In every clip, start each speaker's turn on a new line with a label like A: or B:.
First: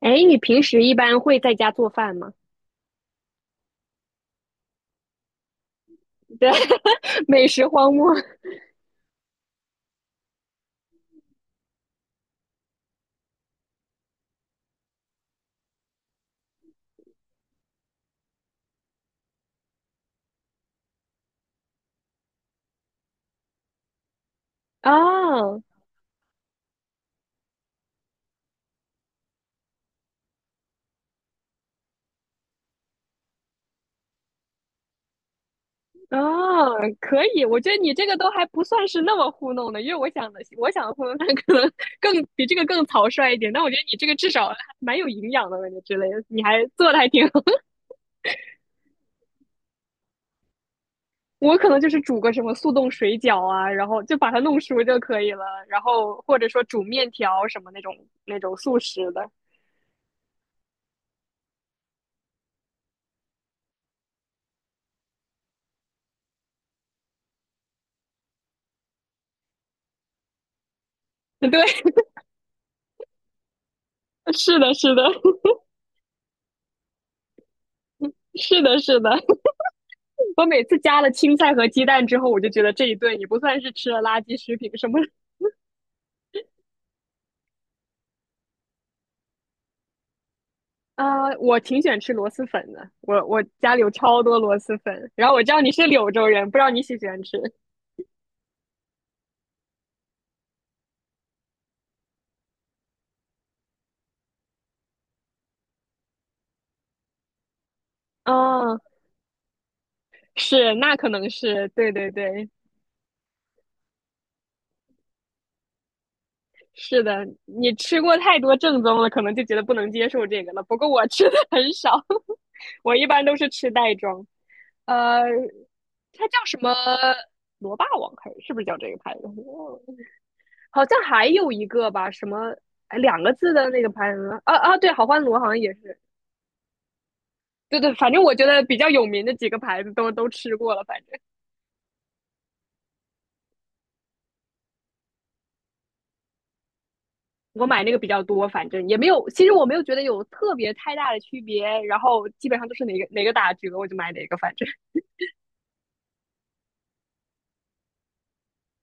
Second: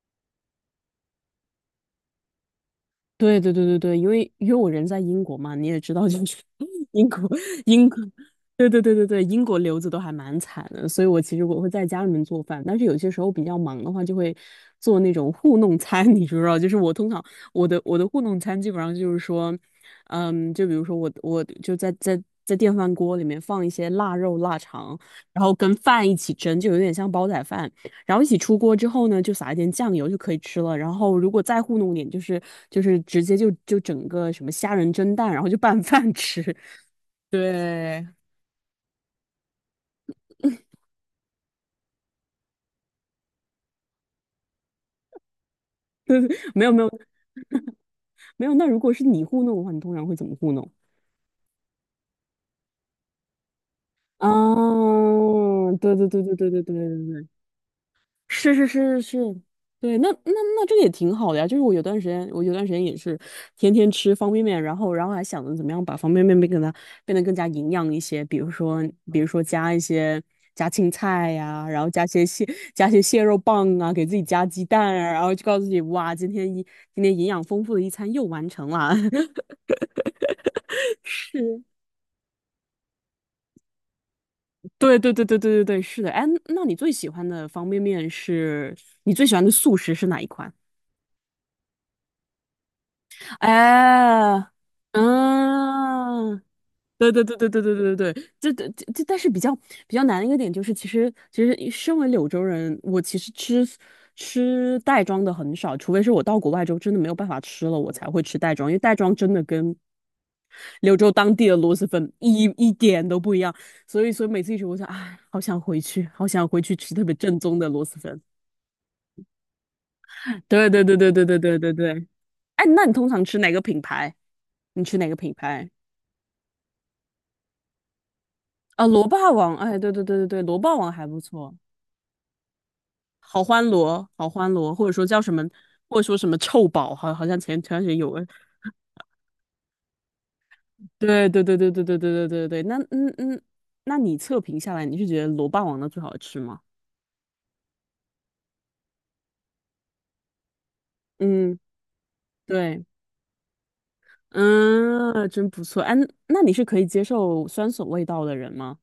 A: 哎，你平时一般会在家做饭吗？
B: 对对对对对，因为我人在英国嘛，你也知道，就是
A: 对，
B: 英国
A: 美食
B: 英
A: 荒
B: 国，
A: 漠。
B: 对对对对对，英国留子都还蛮惨的，所以我其实会在家里面做饭，但是有些时候比较忙的话，就会做那种糊弄餐，你知不知道？就是我通常我的糊弄餐基本上就是说，就比如说我就在电饭锅里面放一些腊肉、腊肠，然后
A: 啊
B: 跟饭一起蒸，就有点像煲仔饭。然后一起出锅之后呢，就撒一点酱油就可以吃了。然后如果再糊弄点，就是直接就整个什么虾仁蒸蛋，然后就拌 饭
A: 啊，
B: 吃。
A: 可 以，我觉得你这
B: 对，
A: 个都还不算是那么糊弄的，因为我想的糊弄饭可能更比这个更草率一点，但我觉得你这个至少还蛮有营养的，感觉之类的，你还
B: 没有没
A: 做
B: 有
A: 的还挺好。
B: 没有，那如果是你糊弄的话，你通常会怎么糊弄？
A: 我可能就是煮个什么速冻水饺啊，然后就
B: 啊，
A: 把它弄熟就可以了，然
B: 对对
A: 后
B: 对对
A: 或者
B: 对
A: 说
B: 对对
A: 煮
B: 对
A: 面
B: 对，
A: 条什么那种
B: 是是
A: 速
B: 是是
A: 食
B: 是，
A: 的。
B: 对，那这个也挺好的呀。就是我有段时间也是天天吃方便面，然后还想着怎么样把方便面变给它变得更加营养一些，比如说加一些加青菜
A: 对，
B: 呀、然后加些蟹肉棒啊，给自己加
A: 是
B: 鸡
A: 的，
B: 蛋
A: 是的，
B: 啊，然后就告诉自己哇，今天营养丰富的一餐又 完
A: 是
B: 成
A: 的，
B: 了。
A: 是的。我每次加了青菜
B: 是。
A: 和鸡蛋之后，我就觉得这一顿也不算是吃了垃圾食品什么。
B: 对对 对对对对对，是的。哎，那你最喜欢的方便面是你最喜欢的速食是哪一款？
A: 啊、我挺喜欢吃螺蛳粉的，我家里有超
B: 哎，
A: 多螺蛳粉。然后我知道你是柳州
B: 嗯，
A: 人，不知道你喜不喜
B: 对
A: 欢
B: 对对
A: 吃？
B: 对对对对对对，这，但是比较难的一个点就是，其实身为柳州人，我其实吃袋装的很少，除非是我到国外之后真的没有办法吃了，我才会吃袋装，因
A: 啊，
B: 为袋装真的跟
A: 是，那
B: 柳
A: 可
B: 州
A: 能
B: 当地的
A: 是，
B: 螺蛳
A: 对对
B: 粉一
A: 对，
B: 一点都不一样，所以每次一吃，我想，哎，好想回去，好想回去吃
A: 是
B: 特别
A: 的。
B: 正宗的
A: 你
B: 螺蛳
A: 吃过
B: 粉。
A: 太多正宗了，可能就觉得不能接受这个了。
B: 对
A: 不
B: 对
A: 过
B: 对
A: 我
B: 对对
A: 吃的
B: 对对
A: 很
B: 对
A: 少。
B: 对，哎，那你
A: 我一
B: 通
A: 般
B: 常
A: 都
B: 吃
A: 是
B: 哪个
A: 吃
B: 品
A: 袋
B: 牌？
A: 装。
B: 你吃哪个
A: 呃，
B: 品牌？
A: 它叫什么？螺霸王还是是不是叫
B: 啊，
A: 这个
B: 螺
A: 牌子？
B: 霸王，哎，
A: 我
B: 对对对对对，螺霸
A: 好
B: 王
A: 像
B: 还不
A: 还有
B: 错，
A: 一个吧，什么哎两个
B: 好
A: 字
B: 欢
A: 的那个
B: 螺，
A: 牌
B: 好
A: 子
B: 欢
A: 啊
B: 螺，
A: 啊，
B: 或
A: 对，
B: 者
A: 好
B: 说叫
A: 欢
B: 什
A: 螺
B: 么，
A: 好像也
B: 或
A: 是，
B: 者说什么臭宝，好像前前
A: 对
B: 段时
A: 对，
B: 间有
A: 反正
B: 个，
A: 我觉得比较有名的几个牌子都吃过了，反正
B: 对对对对对对对对对对，那嗯嗯，那你测评下来，你是觉得螺霸王的最好吃吗？
A: 我买那个比较多，反正也没有，其实我没有觉得有特别太大的区
B: 嗯，
A: 别，然后基本上都
B: 对，
A: 是哪个哪个打折我就买哪个，反正。
B: 嗯，真不错，哎，那你是可以接受酸笋味道的人吗？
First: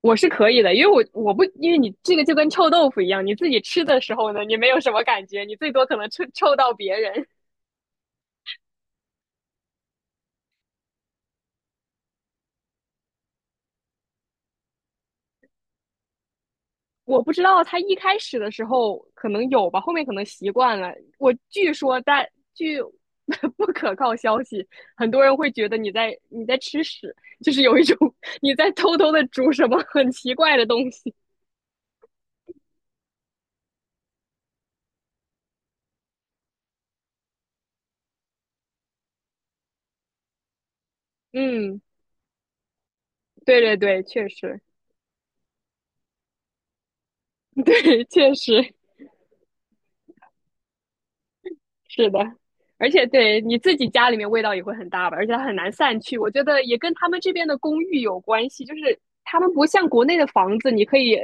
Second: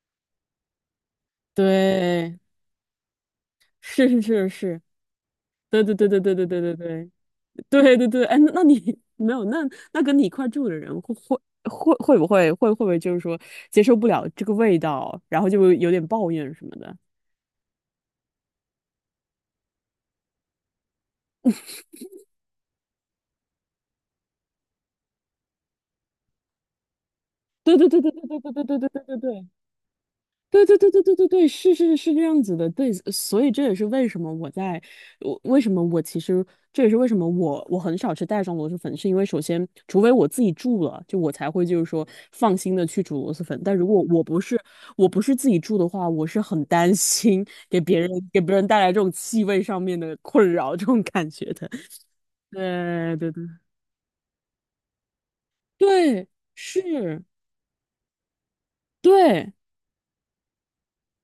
A: 我是可以的，因为我我不因为你这个就
B: 对，
A: 跟臭豆腐一样，你自己吃的
B: 是
A: 时
B: 是
A: 候呢，
B: 是
A: 你没有
B: 是，
A: 什么感觉，你最
B: 对
A: 多
B: 对
A: 可能
B: 对对
A: 臭
B: 对对
A: 臭
B: 对
A: 到
B: 对对
A: 别人，
B: 对对对，哎，那你没有那跟你一块住的人会会不会就是说接受不了这个味道，然后就有点抱怨什么的？
A: 我不知道他一开始的时候可能有吧，后面可能习惯了。我据说但据 不可靠消息，很多人会觉得你在吃屎，就是
B: 对
A: 有一
B: 对
A: 种
B: 对对对对对
A: 你
B: 对
A: 在
B: 对对
A: 偷
B: 对
A: 偷
B: 对
A: 的
B: 对
A: 煮什么很奇怪
B: 对
A: 的
B: 对
A: 东
B: 对对
A: 西。
B: 对对对，是是是这样子的，对，所以这也是为什么我在，我为什么我其实这也是为什么我很少吃袋装螺蛳粉，是因为首先，除非我自己住了，就我才会就
A: 嗯，
B: 是说放心的去煮螺蛳
A: 对
B: 粉，
A: 对
B: 但如
A: 对，
B: 果我
A: 确
B: 不是
A: 实，
B: 我不是自己住的话，我是很担心 给别
A: 对，
B: 人
A: 确
B: 给别人
A: 实。
B: 带来这种气味上面的困扰这种感觉的。
A: 是的，而且
B: 对对
A: 对
B: 对
A: 你自己家里面味道也会很大吧，而且它很难散去。
B: 对，
A: 我觉得也跟他们
B: 是，
A: 这边的公寓有关系，就是他
B: 对
A: 们不像国内的房子，你可以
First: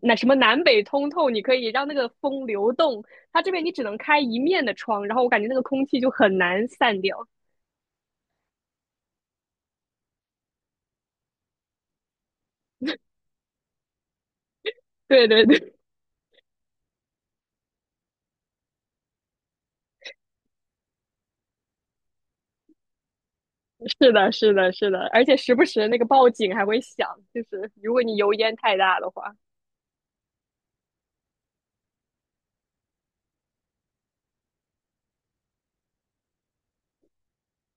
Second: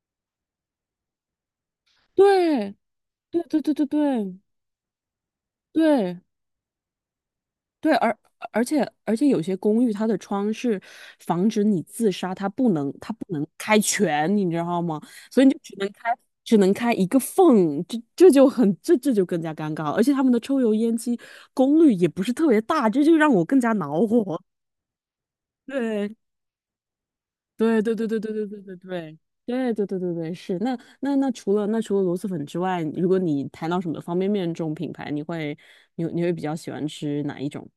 A: 那什么南北通透，你可以让那个风流
B: 对
A: 动。它
B: 对
A: 这
B: 对
A: 边你
B: 对
A: 只
B: 对
A: 能开一
B: 对
A: 面的窗，然后我感觉那个空气就
B: 对。
A: 很难散掉。
B: 对，而且有些公寓它的窗是防止你自杀，它不能开全，你知道吗？
A: 对
B: 所
A: 对
B: 以你就
A: 对，
B: 只能开一个缝，这就更加尴尬了。而且他们的抽油烟机功率也不是特别大，这就让我更加 恼
A: 是的，
B: 火。
A: 是的，是的，而且时不时那个报 警还会响，就是
B: 对
A: 如
B: 对
A: 果
B: 对
A: 你
B: 对
A: 油
B: 对对对
A: 烟
B: 对
A: 太
B: 对
A: 大的
B: 对。
A: 话。
B: 对对对对对，是那那除了螺蛳粉之外，如果你谈到什么方便面这种品牌，你会比较喜欢吃哪一种？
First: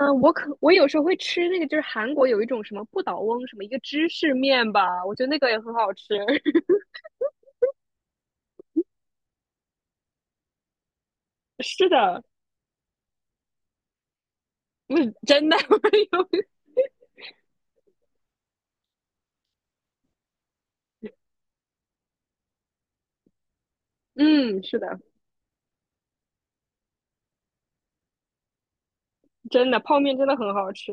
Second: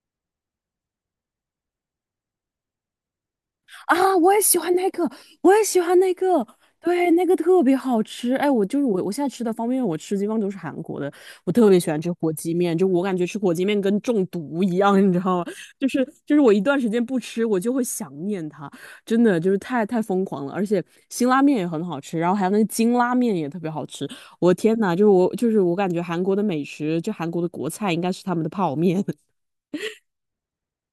A: 嗯，我有时候会吃那个，就是韩国有一种什么不倒翁，什么一个芝
B: 啊，我
A: 士
B: 也喜
A: 面
B: 欢那
A: 吧，
B: 个，
A: 我觉得那个
B: 我
A: 也
B: 也
A: 很
B: 喜
A: 好
B: 欢
A: 吃。
B: 那个，对，那个特别好吃。哎，我就是我，我现在吃的方便面，我吃的基本上都是韩国的。我特别
A: 是
B: 喜欢吃
A: 的，
B: 火鸡面，就我感觉吃火鸡面跟中毒一
A: 不
B: 样，你
A: 是
B: 知道吗？
A: 真的，我
B: 就是
A: 有
B: 我一段时间不吃，我就会想念它，真的就是太疯狂了。而且辛拉面也很好吃，然后还有那个金拉面也特别好吃。我
A: 嗯，
B: 天
A: 是
B: 呐，
A: 的，
B: 就是我感觉韩国的美食，就韩国的国菜应该是他们的泡面。
A: 真的，泡面真的很好吃，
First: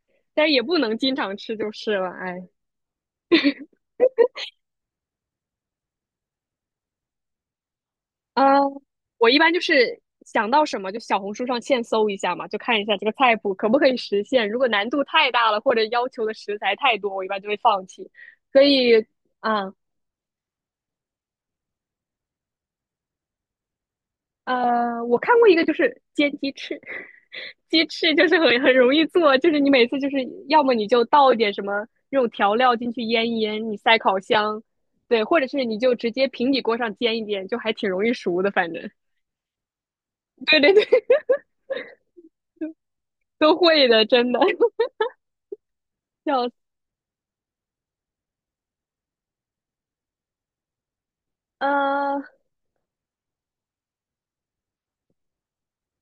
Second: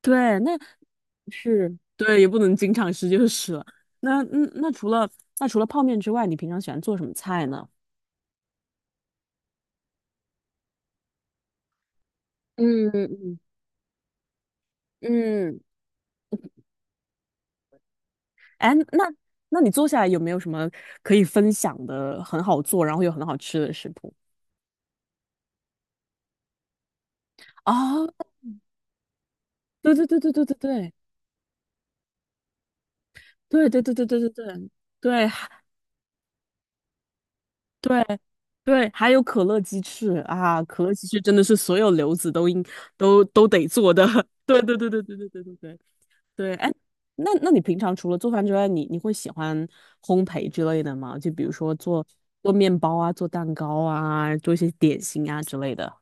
B: 对，
A: 但是
B: 那
A: 也不能经常吃就
B: 是
A: 是了。
B: 对，也不
A: 哎，
B: 能经常吃就是了。那嗯，那除了泡面之外，你平常喜欢做什么菜呢？
A: 啊，我一般就是想到什么就小红书上现搜一下嘛，就看一
B: 嗯
A: 下这个菜
B: 嗯
A: 谱可不可以实现。如果难度太大了，
B: 嗯，
A: 或者要求的食材太多，我一般就会放弃。所
B: 哎，那
A: 以，
B: 那你
A: 啊。
B: 做下来有没有什么可以分享的很好做，然后又很好吃的食谱？
A: 我看过一个，就是煎鸡翅。
B: 啊，
A: 鸡翅就是很容易做，就是你每
B: 对
A: 次
B: 对
A: 就是
B: 对对对对
A: 要么你
B: 对
A: 就倒一点什么那种调料进去腌一腌，
B: 对
A: 你
B: 对对
A: 塞
B: 对
A: 烤
B: 对对
A: 箱，
B: 对
A: 对，
B: 对
A: 或者是
B: 还
A: 你就直接平底锅上煎一煎，就还挺
B: 对
A: 容易熟的，反正。
B: 对，还有可乐鸡翅
A: 对
B: 啊，
A: 对
B: 可
A: 对，
B: 乐鸡翅真 的是所有留子都应都都
A: 都
B: 得
A: 会
B: 做
A: 的，
B: 的。
A: 真的，
B: 对对 对对对对对对对。
A: 笑
B: 对，
A: 死。
B: 哎，那你平常除了做饭之外，你会喜欢烘焙之类的吗？就比如说做
A: 呃，
B: 做面包啊，做蛋糕啊，做一些点心啊之类的。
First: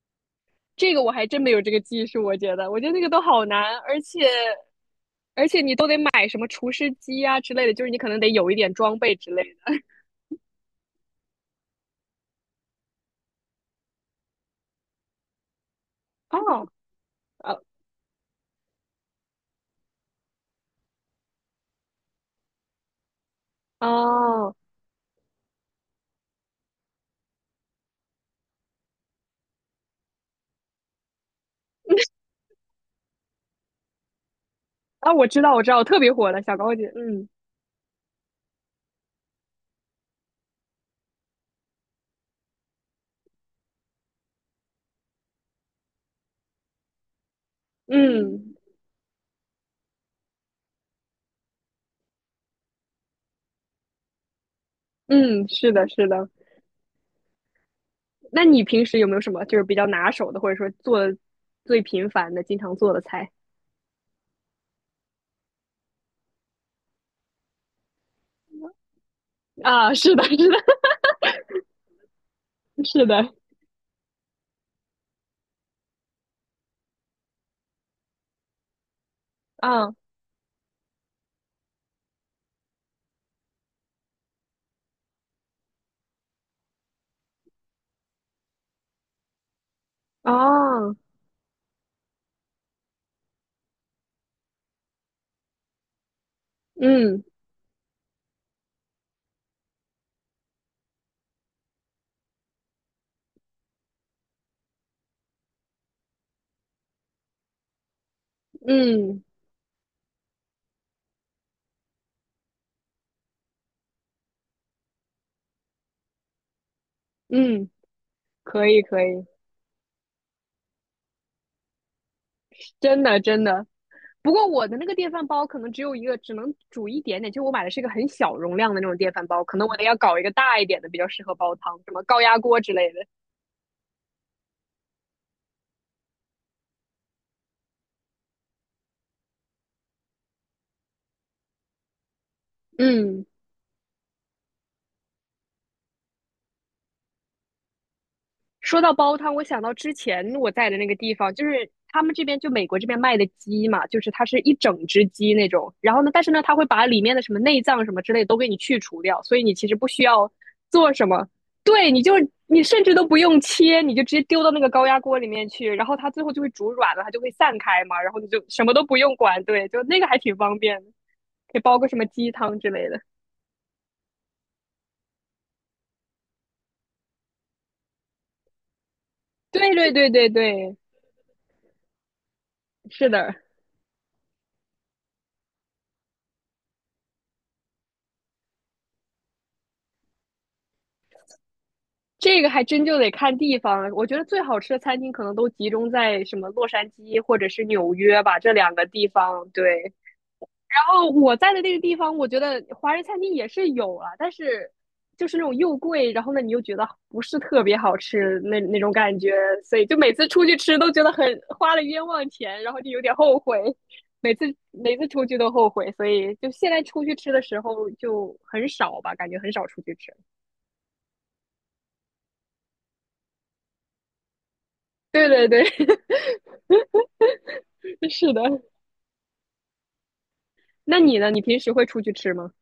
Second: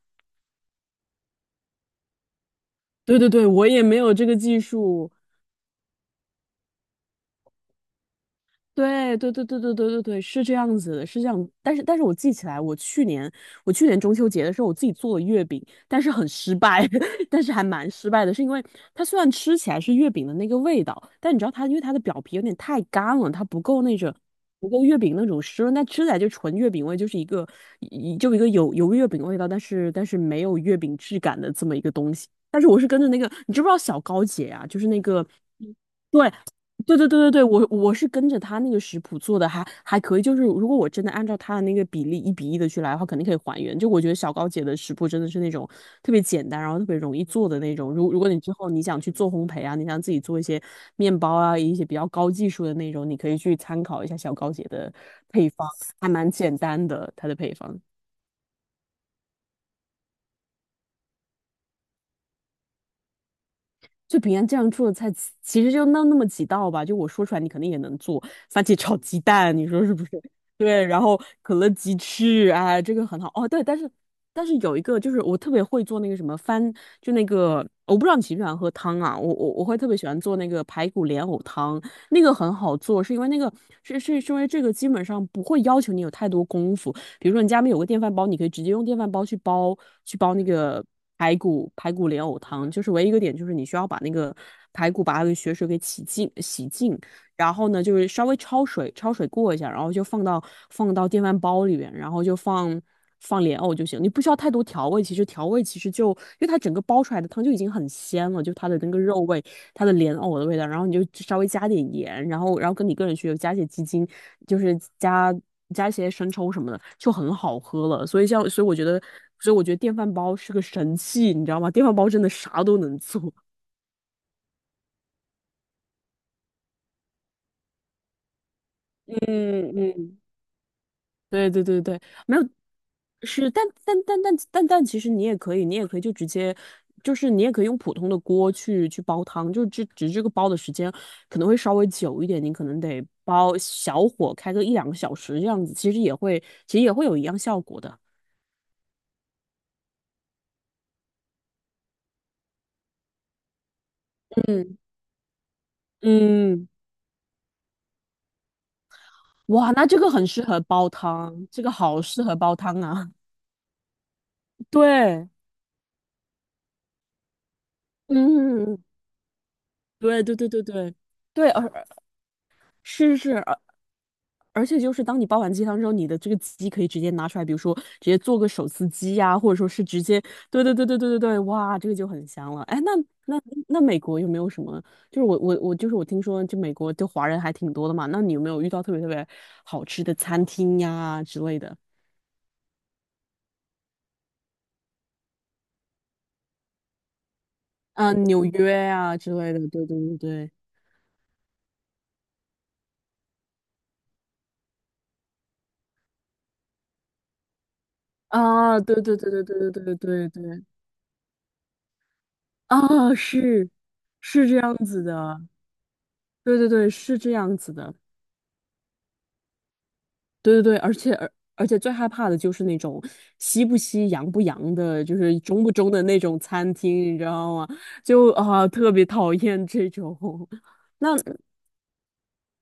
A: 这个我还真没有这个技术，我觉得，我觉得那个
B: 对
A: 都
B: 对
A: 好
B: 对，我
A: 难，
B: 也没
A: 而
B: 有
A: 且
B: 这个技术，
A: 你都得买什么厨师机啊之类的，就是你可能得有一点装备
B: 对
A: 之
B: 对
A: 类
B: 对对对
A: 的。
B: 对对对，是这样子的，是这样。但是我记起来，我去年中秋节的时候，我自己做了月饼，但是很失
A: 哦，
B: 败，但是
A: 呃，
B: 还蛮失败的，是因为它虽然吃起来是月饼的那个味道，但你知道它因为它的表皮有点太干了，它
A: 哦，
B: 不够月饼那种湿润，但吃起来就纯月饼味，就是一个有月饼味道，但是没有月饼质感的这么一个东西。但是我是跟着那个，你知不知道小高姐啊？就是那
A: 啊，
B: 个。
A: 我知道，我知道，特别
B: 对，
A: 火的小高姐，
B: 对对对对对，我是跟着他那个食谱做的还可以。就是如果我真的按照他的那个比例一比一的去来的话，肯定可以还原。就我觉得小高姐的食谱真的是那种特别简单，然后特别容易做的那种。如果你之
A: 嗯
B: 后你想去做烘焙啊，你想自己做一些面包啊，一些比较高技术的那种，你可以去参考一下小高姐的
A: 嗯，
B: 配方，
A: 是的，是
B: 还
A: 的。
B: 蛮简单的，她的配方。
A: 那你平时有没有什么就是比较拿手的，或者说做的最频繁的、经常做的菜
B: 就平安这样做的菜，其实就那么几道吧。就我说出来，你肯定也能做。番茄炒鸡蛋，你说
A: 啊？
B: 是不是？
A: 是的，是的，
B: 对，然后可乐鸡翅，哎，这个
A: 是
B: 很好。
A: 的，
B: 哦，对，但是有一个就是我特别会做那个什么番，就那个我不知道你喜不喜欢喝汤啊。我会特
A: 啊
B: 别喜欢做那个排骨莲藕汤，那个很好做，是因为那个是因为这个基本上不会要求你有太多功夫。比如说你家里面有个电饭煲，你可以直接用电饭煲去煲那个
A: 啊，
B: 排骨莲藕汤，就是唯一一个点就是你需要把那个排骨把它的血水给洗净，
A: 嗯
B: 然后呢，就是稍微焯水过一下，然后就放到电饭煲里边，然后就放莲藕就行，你不需要太多调味。其实调味就因为它整个煲出来的汤就已经很鲜了，就它的那个肉
A: 嗯
B: 味，它的莲藕的味道，然后你就稍微加点盐，然后跟你个人需求加些鸡精，就是加一些生抽什么的，就很好
A: 嗯，
B: 喝了。所以像所以
A: 可
B: 我
A: 以
B: 觉得，
A: 可以，
B: 所以我觉得电饭煲是个神器，你知道吗？电饭煲真的啥都能
A: 真的
B: 做。
A: 真的。不过我的那个电饭煲可能只有一个，只能煮一点点。就我买的是一个很小容量的那种电
B: 嗯
A: 饭煲，可能我得要
B: 嗯。
A: 搞一个大一点的，比较适合
B: 对
A: 煲
B: 对
A: 汤，
B: 对
A: 什
B: 对，
A: 么高
B: 没
A: 压
B: 有，
A: 锅之类的。
B: 是，但，其实你也可以，你也可以就直接，就是你也可以用普通的锅去煲汤，就只这个煲的时间可能会稍微久一点，你可能得
A: 嗯。
B: 煲小火开个一两个小时这样子，其实也会有一样效果的。
A: 说到煲汤，我想到之前我在的那个地方，就是他们这边就美国这边卖的鸡嘛，就是它是一
B: 嗯，
A: 整只鸡那种。然后呢，但是呢，它会
B: 嗯，
A: 把里面的什么内脏什么之类的都给你去除掉，所以你其
B: 哇，
A: 实不
B: 那这
A: 需
B: 个很
A: 要
B: 适合煲
A: 做什么。
B: 汤，这个
A: 对，
B: 好
A: 你就
B: 适合煲
A: 你
B: 汤
A: 甚至都
B: 啊。
A: 不用切，你就直接丢到那 个高压锅里
B: 对，
A: 面去，然后它最后就会煮软了，它就会散开嘛，然后你就什么
B: 嗯，
A: 都不用管。对，就那个还
B: 对
A: 挺
B: 对对
A: 方
B: 对
A: 便的，
B: 对对，
A: 可以煲个什么鸡汤之类的。
B: 是是，而且就是当你煲完鸡汤之后，你的这个鸡可以直接拿出来，比如说直接做个手撕鸡呀、或者说
A: 对
B: 是
A: 对
B: 直
A: 对
B: 接，
A: 对
B: 对对
A: 对，
B: 对对对对对，哇，这个就很香了。哎，
A: 是的。
B: 那那美国有没有什么？就是我听说，就美国就华人还挺多的嘛。那你有没有遇到特别好吃的餐厅呀之类的？
A: 这个还真就得看地方。我觉得最好吃的餐厅可能都集中在什么洛杉矶或者是纽
B: 啊，
A: 约吧，
B: 纽
A: 这两
B: 约
A: 个地
B: 呀之
A: 方。
B: 类的，
A: 对，
B: 对对
A: 然
B: 对对，
A: 后我在的那个地方，我觉得华人餐厅也是有啊，但是就是那种又贵，然后呢你又觉得不是特别好吃那
B: 啊，
A: 那种
B: 对
A: 感
B: 对对
A: 觉，
B: 对对
A: 所
B: 对
A: 以就
B: 对
A: 每次
B: 对
A: 出去
B: 对，
A: 吃都觉得很花了冤枉钱，然后就有点
B: 啊，
A: 后悔。
B: 是
A: 每次
B: 是这样
A: 每
B: 子
A: 次出去
B: 的。
A: 都后悔，所以就
B: 对
A: 现
B: 对
A: 在
B: 对，
A: 出去
B: 是
A: 吃
B: 这
A: 的
B: 样
A: 时
B: 子
A: 候
B: 的。
A: 就很少吧，感觉很少出去吃。
B: 对对对，而且最害怕的就是那种西不西洋不洋的，就
A: 对
B: 是
A: 对
B: 中
A: 对，
B: 不中的那种餐厅，你知道吗？就
A: 是的。
B: 啊、特别讨厌这种。
A: 那
B: 那
A: 你呢？你平时会出去吃吗？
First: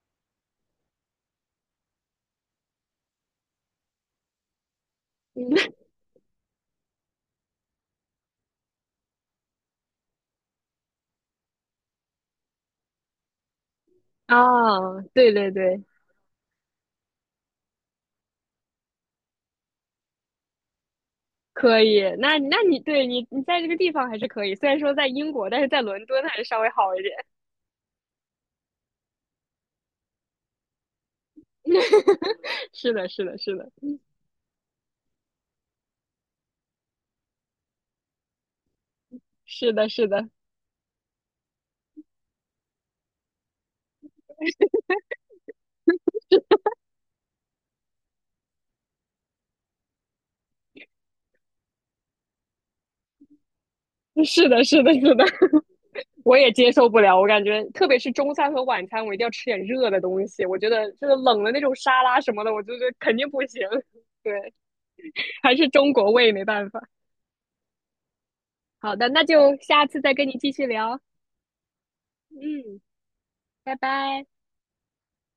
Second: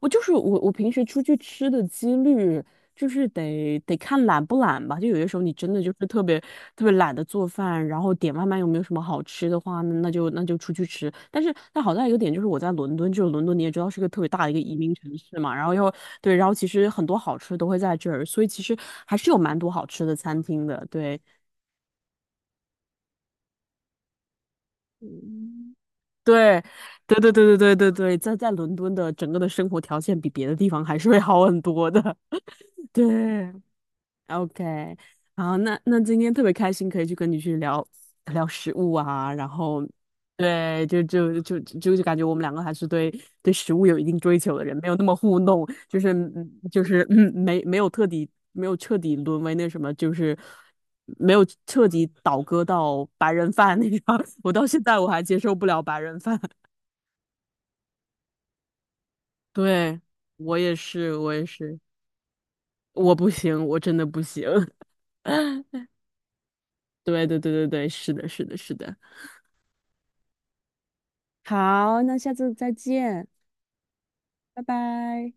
B: 我就是我，我平时出去吃的几率就是得看懒不懒吧。就有些时候
A: 嗯，
B: 你真的就是特别懒得做饭，然后点外卖又没有什么好吃的话，那就出去吃。但是但好在一个点就是我在伦敦，就是伦敦你也知道是个特别大的一个移民
A: 啊，
B: 城
A: 对
B: 市
A: 对
B: 嘛，然后
A: 对，
B: 又对，然后其实很多好吃的都会在这儿，所以其实还是有蛮多好吃的餐厅的。对
A: 可以。那那你对你在这个地方还是可以，虽然说在英国，但是
B: 嗯
A: 在伦敦还是稍
B: 对
A: 微好一点。
B: 对对对对对对对，在伦敦的整个的生活条件比别的地方还是会好很多的。
A: 是的，是的，
B: 对。
A: 是的，
B: OK，然后那今天特别开心，可以去跟你去聊聊食物啊，然
A: 是
B: 后，
A: 的，是的，
B: 对，就感觉我们两个还是对食物有一定追求的人，没有那么糊弄，就是没有彻底沦为那什么，就是没有彻底倒戈到白人饭那种，
A: 是
B: 我
A: 的，
B: 到
A: 是
B: 现
A: 的，
B: 在我
A: 是
B: 还
A: 的，
B: 接受 不了白人
A: 我
B: 饭，
A: 也接受不了。我感觉，特别是中餐和晚餐，我一定要吃 点热的
B: 对，
A: 东西。我
B: 我
A: 觉
B: 也
A: 得这个
B: 是，我
A: 冷
B: 也
A: 的那种
B: 是，
A: 沙拉什么的，我就觉得
B: 我
A: 肯定
B: 不
A: 不行。
B: 行，我真的不 行，
A: 对，还是中国胃没办法。
B: 对对对对对，是的，是的，是的。
A: 好的，那就下次再跟你继续聊。
B: 好，那下次再
A: 嗯，
B: 见，
A: 拜拜。
B: 拜拜。